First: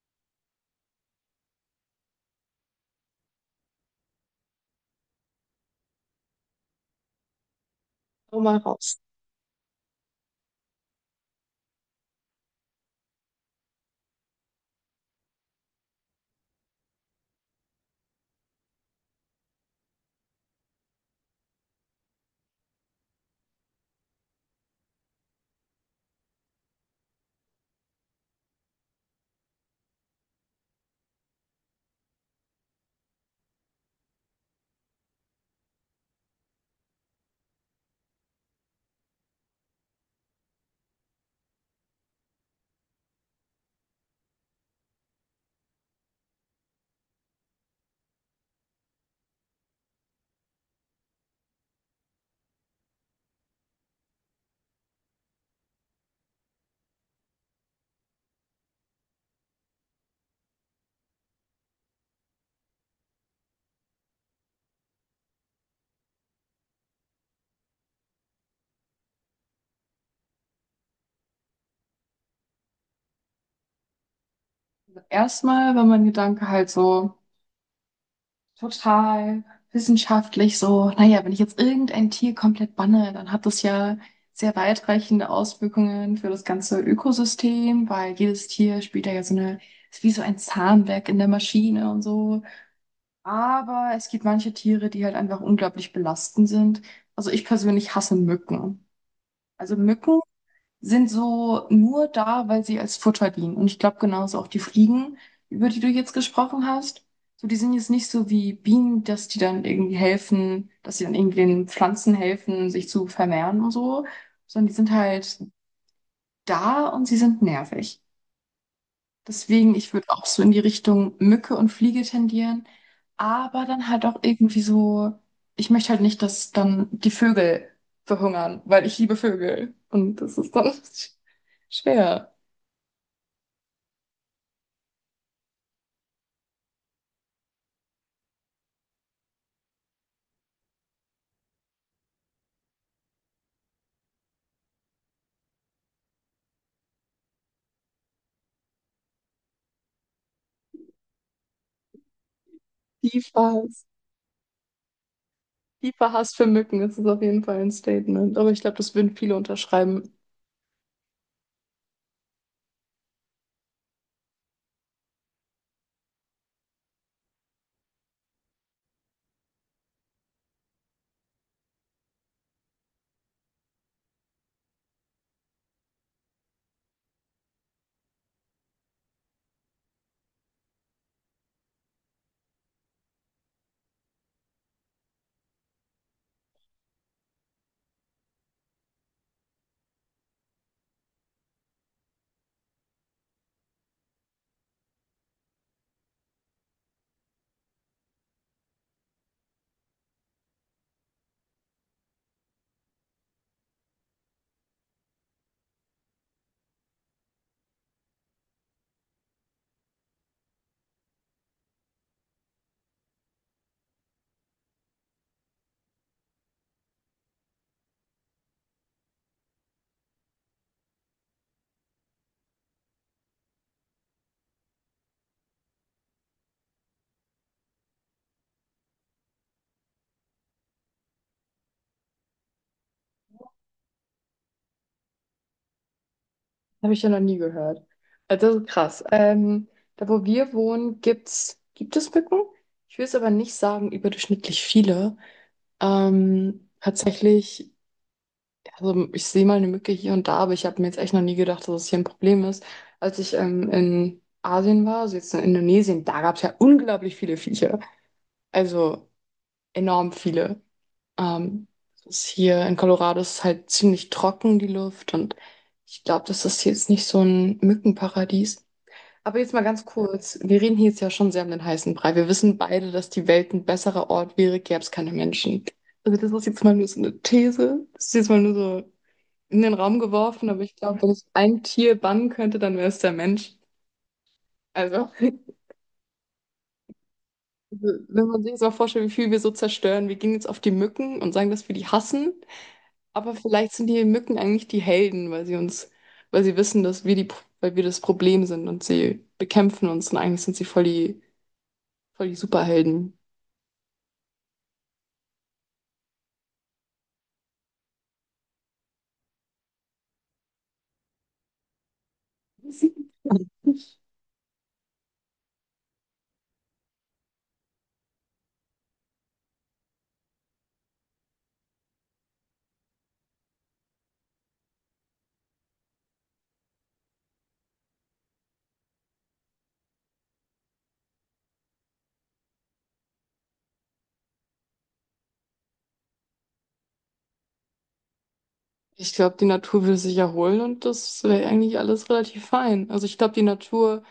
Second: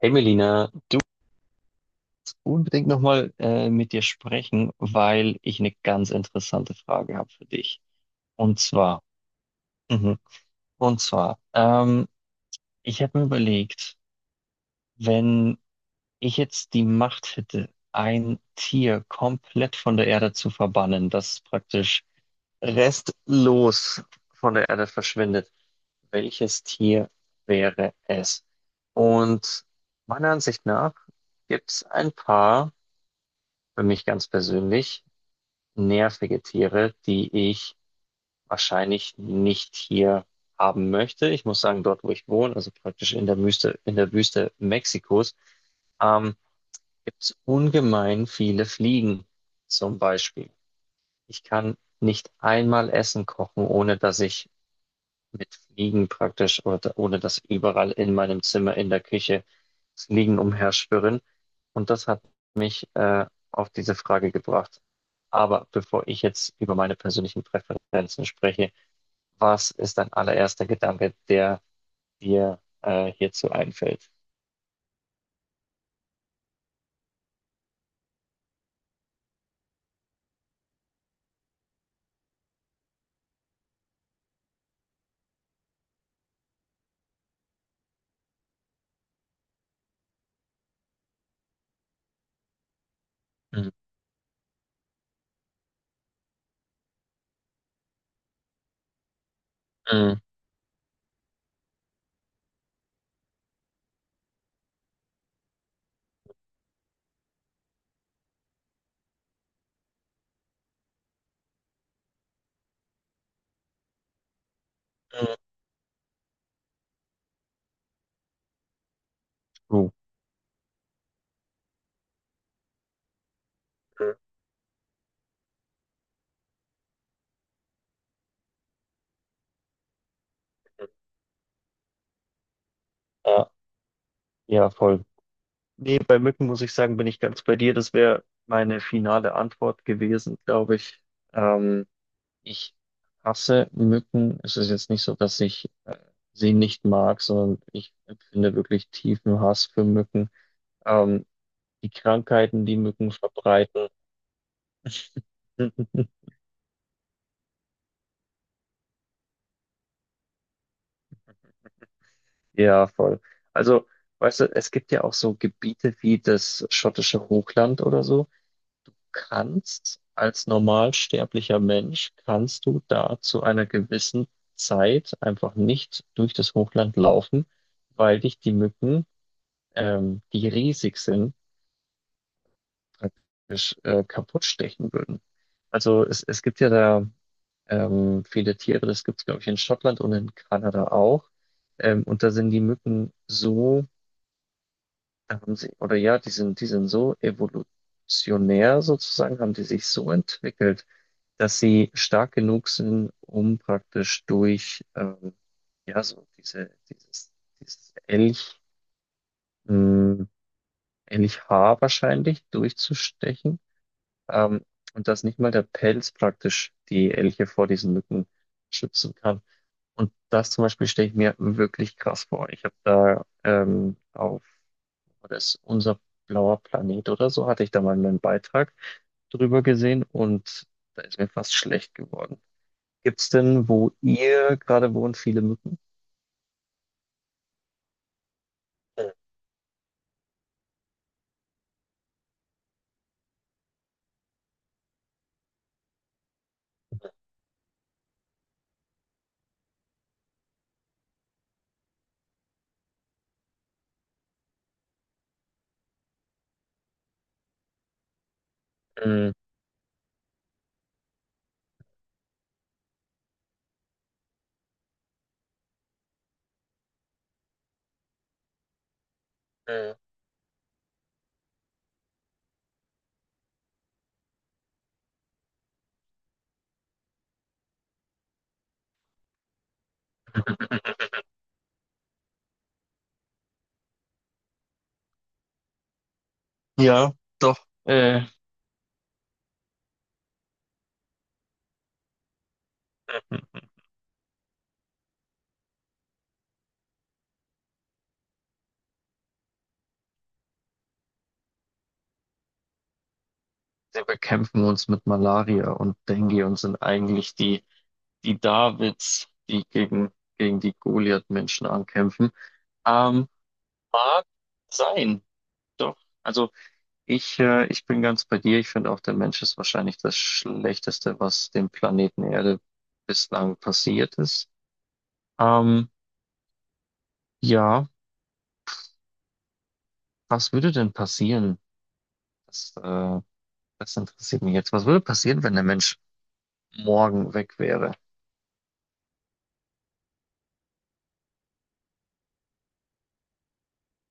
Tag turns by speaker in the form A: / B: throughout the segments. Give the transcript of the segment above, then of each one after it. A: Hey Melina, unbedingt nochmal mit dir sprechen, weil ich eine ganz interessante Frage habe für dich.
B: So
A: Und
B: mal raus.
A: zwar, mhm, und zwar, ich habe mir überlegt, wenn ich jetzt die Macht hätte, ein Tier komplett von der Erde zu verbannen, das praktisch restlos von der Erde verschwindet, welches Tier wäre es? Und meiner Ansicht nach gibt es ein paar, für mich ganz persönlich, nervige Tiere, die ich wahrscheinlich nicht hier haben möchte. Ich muss sagen, dort, wo ich wohne, also praktisch in der Wüste Mexikos, ähm, gibt es ungemein viele Fliegen zum Beispiel. Ich kann nicht einmal Essen kochen, ohne dass ich mit Fliegen praktisch, oder, ohne dass überall in meinem Zimmer, in der Küche Fliegen umherschwirren. Und das hat mich auf diese Frage gebracht. Aber bevor ich jetzt über meine persönlichen Präferenzen spreche, was ist dein allererster Gedanke, der dir hierzu einfällt?
B: Erstmal war mein Gedanke halt so total Wissenschaft. Oh, wenn ich jetzt irgendein Tier komplett banne, dann hat das ja sehr weit Auswirkungen für das ganze Ökosystem, weil jene Wiesemaschine,
A: Mm,
B: aber die halt einfach unglaublich belastend sind. Also ich persönlich hasse Mücken. Also
A: mm,
B: Mücken sind so als Futter, die also auch die Fliegen, über die du jetzt gesprochen hast. So, die sind jetzt nicht so wie Bienen, dass die dann irgendwie helfen, dass sie dann irgendwie den Pflanzen helfen, sich zu vermehren und so, sondern die sind halt da und sie sind nervig. Deswegen,
A: mm, uh,
B: ich würde auch so in die Richtung Mücke und Fliege tendieren, aber dann halt auch irgendwie so, ich möchte halt nicht, dass dann die Vögel verhungern, weil ich liebe Vögel und das ist dann schwer.
A: Ja, ja, voll. Nee, bei Mücken muss ich sagen, bin ich ganz bei dir. Das wäre meine finale Antwort gewesen, glaube ich. Ähm, Ich hasse Mücken. Es ist jetzt nicht so, dass ich sie nicht mag, sondern ich empfinde wirklich tiefen Hass für Mücken. Ähm, die Krankheiten, die Mücken
B: Tiefer Hass,
A: verbreiten.
B: tiefer Hass für Mücken, das ist auf jeden Fall ein Statement, aber ich glaube, das würden viele unterschreiben.
A: Ja, voll. Also, weißt du, es gibt ja auch so Gebiete wie das schottische Hochland oder so. Kannst als normalsterblicher Mensch, kannst du da zu einer gewissen Zeit einfach nicht durch das Hochland laufen, weil dich die Mücken, die riesig sind, praktisch kaputt stechen würden. Es gibt ja da viele Tiere, das gibt es, glaube ich, in Schottland und in Kanada auch. Und da sind die Mücken so, da haben sie, oder ja, die sind so evolutionär sozusagen, haben die sich so entwickelt, dass sie stark genug sind, um praktisch durch ja, dieses Elch, mh, Elchhaar wahrscheinlich durchzustechen. Ähm, und dass nicht mal der Pelz praktisch die Elche vor diesen Mücken schützen kann. Und das zum Beispiel stelle ich mir wirklich krass vor. Ich habe da das ist unser blauer Planet oder so, hatte ich da mal einen Beitrag drüber gesehen und da ist mir fast schlecht geworden. Gibt's denn, wo ihr gerade wohnt, viele Mücken?
B: Habe ich ja noch nie gehört. Also das ist krass. Da, wo wir wohnen, gibt es Mücken? Ich will es aber nicht sagen überdurchschnittlich viele. Tatsächlich, also ich sehe mal eine Mücke hier und da, aber ich habe mir jetzt echt noch nie gedacht, dass es hier ein Problem ist. Als ich in Asien war, also jetzt in Indonesien, da gab es ja unglaublich viele Viecher. Also
A: Mhm.
B: enorm viele. Ähm, Es ist hier in Colorado ist halt ziemlich trocken, die Luft. Und ich glaube, das ist jetzt nicht so ein Mückenparadies. Aber jetzt mal ganz
A: Mhm.
B: kurz. Wir reden hier jetzt ja schon sehr um den heißen Brei. Wir wissen beide, dass die Welt ein besserer Ort wäre, gäbe es keine Menschen. Also das ist jetzt mal nur so eine These. Das ist jetzt mal nur so in den Raum geworfen. Aber ich glaube, wenn ich ein Tier bannen könnte, dann wäre es der Mensch. Also,
A: Ja, doch.
B: also, wenn man sich jetzt mal vorstellt, wie viel wir so zerstören. Wir gehen jetzt auf die Mücken und sagen, dass wir die hassen. Aber vielleicht sind die Mücken eigentlich die Helden, weil sie uns, weil sie wissen, dass wir die, weil wir das Problem sind und sie bekämpfen uns. Und eigentlich sind sie voll die Superhelden.
A: Wir bekämpfen uns mit Malaria und Dengue und sind eigentlich die Davids, die gegen die Goliath-Menschen ankämpfen. Ähm, mag sein, doch. Also ich bin ganz bei dir. Ich finde auch, der Mensch ist wahrscheinlich das Schlechteste, was dem Planeten Erde bislang passiert ist. Ähm, ja, was würde denn passieren? Das, äh, das interessiert mich jetzt. Was würde passieren, wenn der Mensch morgen weg wäre?
B: Ich glaube, die Natur würde sich erholen und das wäre eigentlich alles relativ fein. Also ich glaube, die Natur,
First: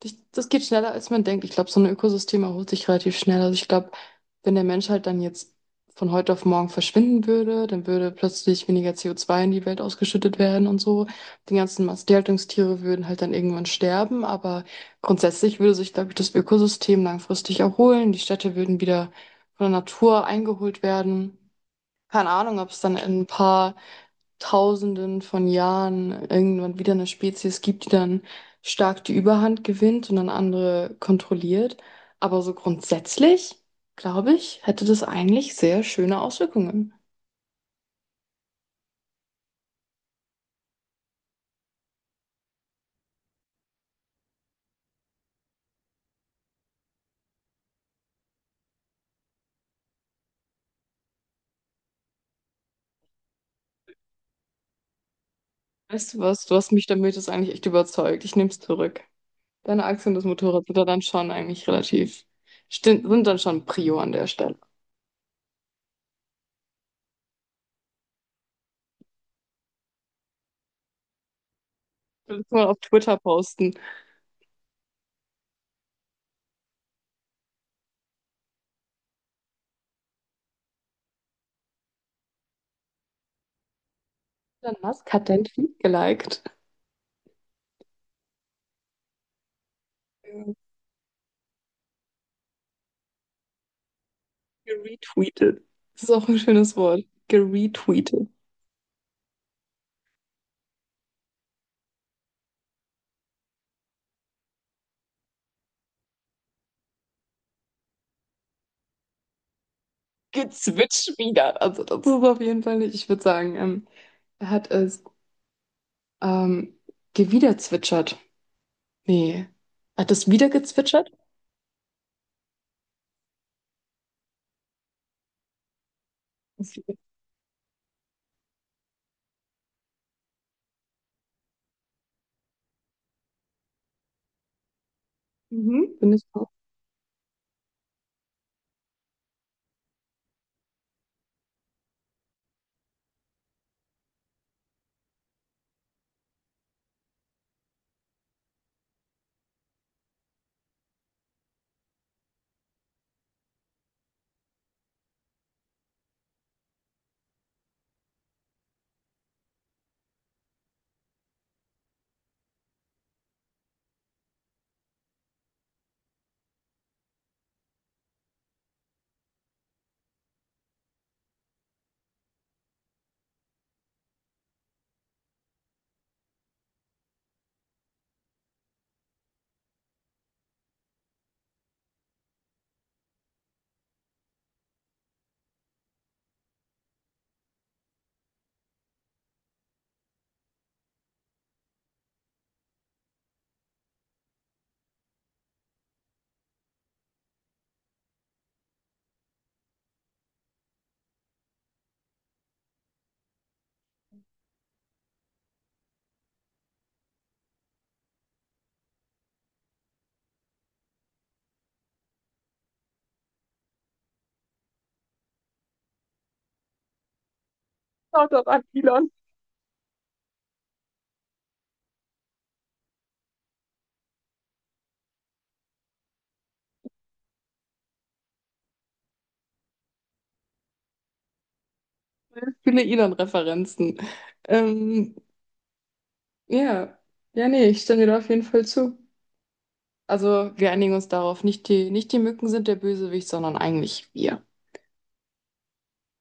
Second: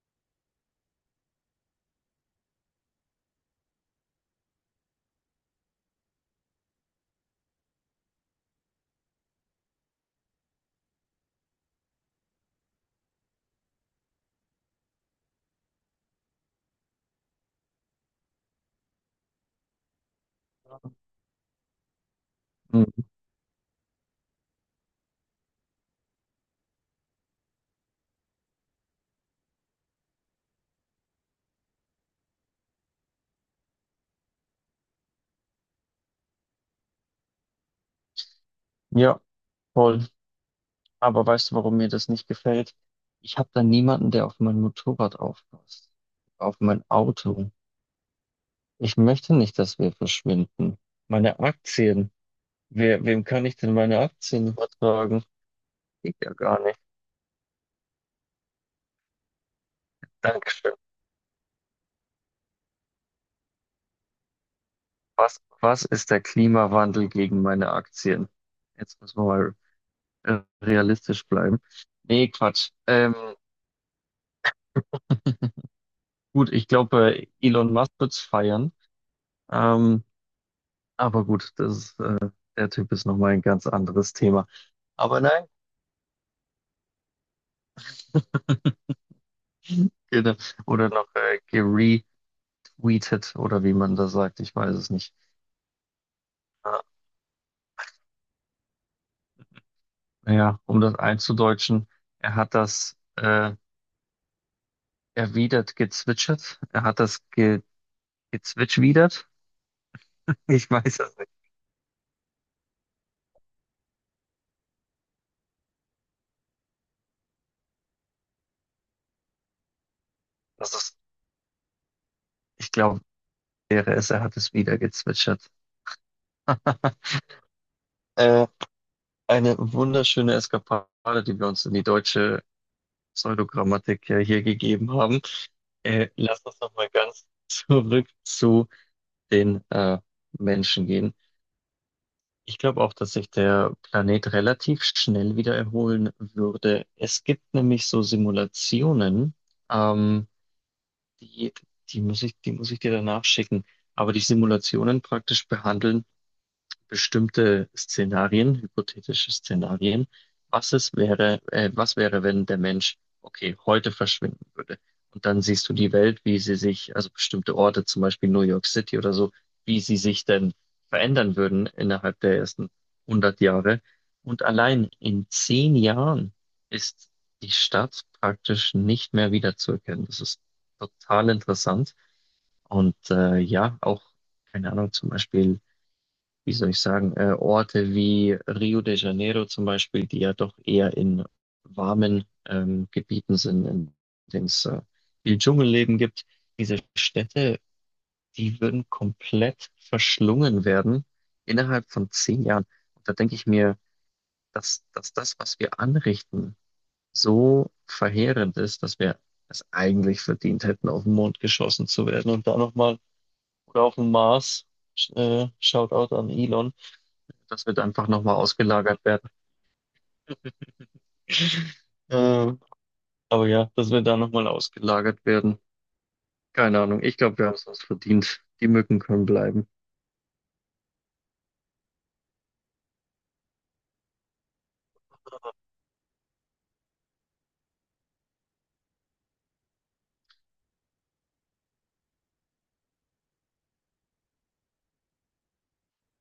B: das geht schneller, als man denkt. Ich glaube, so ein Ökosystem erholt sich relativ schnell. Also ich glaube, wenn der Mensch halt dann jetzt von heute auf morgen verschwinden würde, dann würde plötzlich weniger CO2 in die Welt ausgeschüttet werden und so. Die ganzen Massentierhaltungstiere würden halt dann irgendwann sterben, aber grundsätzlich würde sich, glaube ich, das Ökosystem langfristig erholen. Die Städte würden wieder von der Natur eingeholt werden. Keine Ahnung, ob es
A: Hm,
B: dann in ein paar Tausenden von Jahren irgendwann wieder eine Spezies gibt, die dann stark die Überhand gewinnt und dann andere kontrolliert. Aber so grundsätzlich, glaube ich, hätte das eigentlich sehr schöne Auswirkungen.
A: Ja, voll. Aber weißt du, warum mir das nicht gefällt? Ich habe da niemanden, der auf mein Motorrad aufpasst, auf mein Auto. Ich möchte nicht, dass wir verschwinden. Meine Aktien. Wem kann ich denn meine Aktien übertragen?
B: Weißt
A: Geht
B: du
A: ja
B: was? Du
A: gar
B: hast
A: nicht.
B: mich damit jetzt eigentlich echt überzeugt. Ich nehme es zurück. Deine Aktie und das Motorrad
A: Dankeschön.
B: sind da dann schon eigentlich relativ, sind dann schon Prio an der Stelle.
A: Was ist der Klimawandel gegen meine Aktien? Jetzt müssen wir mal realistisch bleiben. Nee,
B: Das kann
A: Quatsch.
B: auf Twitter posten.
A: Gut, ich glaube, Elon Musk wird's feiern. Ähm, aber gut, der Typ ist nochmal ein ganz anderes Thema.
B: Elon Musk
A: Aber
B: hat
A: nein,
B: deinen Tweet geliked.
A: genau.
B: Ja.
A: Oder noch geretweetet oder wie man das sagt, ich weiß es nicht.
B: Geretweetet. Das ist auch ein schönes
A: Ja,
B: Wort. Geretweetet.
A: ja, um das einzudeutschen, er hat das erwidert gezwitschert, er hat das ge gezwitschwidert. Ich weiß
B: Gezwitscht
A: es nicht.
B: wieder. Also das ist auf jeden Fall nicht. Ich würde sagen, er hat es ähm, gewiederzwitschert. Nee. Hat es wieder
A: Das ist,
B: gezwitschert?
A: ich glaube, wäre es, er hat es wieder gezwitschert. Äh, eine wunderschöne Eskapade, die wir uns in die deutsche Pseudogrammatik ja hier gegeben haben.
B: Mhm. Bin ich
A: Lass
B: auch.
A: uns nochmal ganz zurück zu den Menschen gehen. Ich glaube auch, dass sich der Planet relativ schnell wieder erholen würde. Es gibt nämlich so Simulationen, ähm, die, die muss die muss ich dir danach schicken. Aber die Simulationen praktisch behandeln, bestimmte Szenarien, hypothetische Szenarien. Was wäre, wenn der Mensch, okay, heute verschwinden würde? Und dann siehst du die Welt, wie sie sich, also bestimmte Orte, zum Beispiel New York City oder so, wie sie sich denn verändern würden innerhalb der ersten 100 Jahre. Und allein in 10 Jahren ist die Stadt praktisch nicht mehr wiederzuerkennen. Das ist total interessant. Und ja, auch, keine Ahnung, zum Beispiel wie soll ich sagen, Orte wie Rio de Janeiro zum Beispiel, die ja doch eher in warmen Gebieten sind, in denen es viel Dschungelleben gibt. Diese Städte, die würden komplett verschlungen werden innerhalb von 10 Jahren. Und da denke ich mir, dass das, was wir anrichten, so verheerend ist, dass wir es eigentlich verdient hätten, auf den Mond geschossen zu werden und da nochmal oder auf den Mars. Sch- Shoutout an Elon, das wird einfach
B: Schaut
A: nochmal
B: doch an
A: ausgelagert
B: Elon.
A: werden. Äh, aber ja, dass wir da nochmal ausgelagert werden. Keine Ahnung. Ich glaube, wir haben es uns verdient. Die Mücken können bleiben.
B: Viele Elon-Referenzen. Ähm, ja. Ja, nee, ich stimme dir auf jeden Fall zu. Also wir einigen uns darauf, nicht die Mücken sind der Bösewicht, sondern eigentlich wir.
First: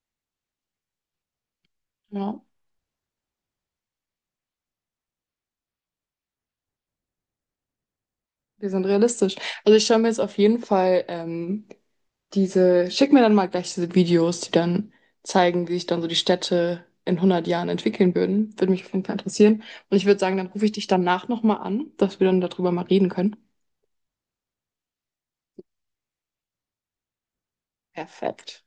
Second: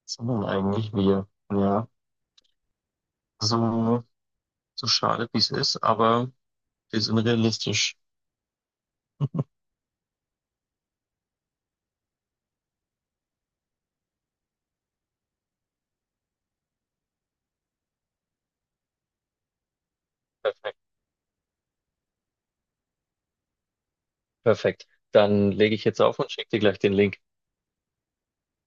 A: Sondern eigentlich wir. Ja.
B: Ja.
A: So, so schade, wie es ist, aber wir sind realistisch.
B: Wir sind realistisch. Also ich schaue mir jetzt auf jeden Fall diese, schick mir dann mal gleich diese Videos, die dann zeigen, wie sich dann so die Städte in 100 Jahren entwickeln würden. Würde mich auf jeden Fall interessieren. Und ich würde sagen, dann rufe ich
A: Perfekt.
B: dich danach nochmal an, dass wir dann darüber mal reden können.
A: Perfekt. Dann lege ich jetzt auf und schicke dir gleich den Link.
B: Perfekt.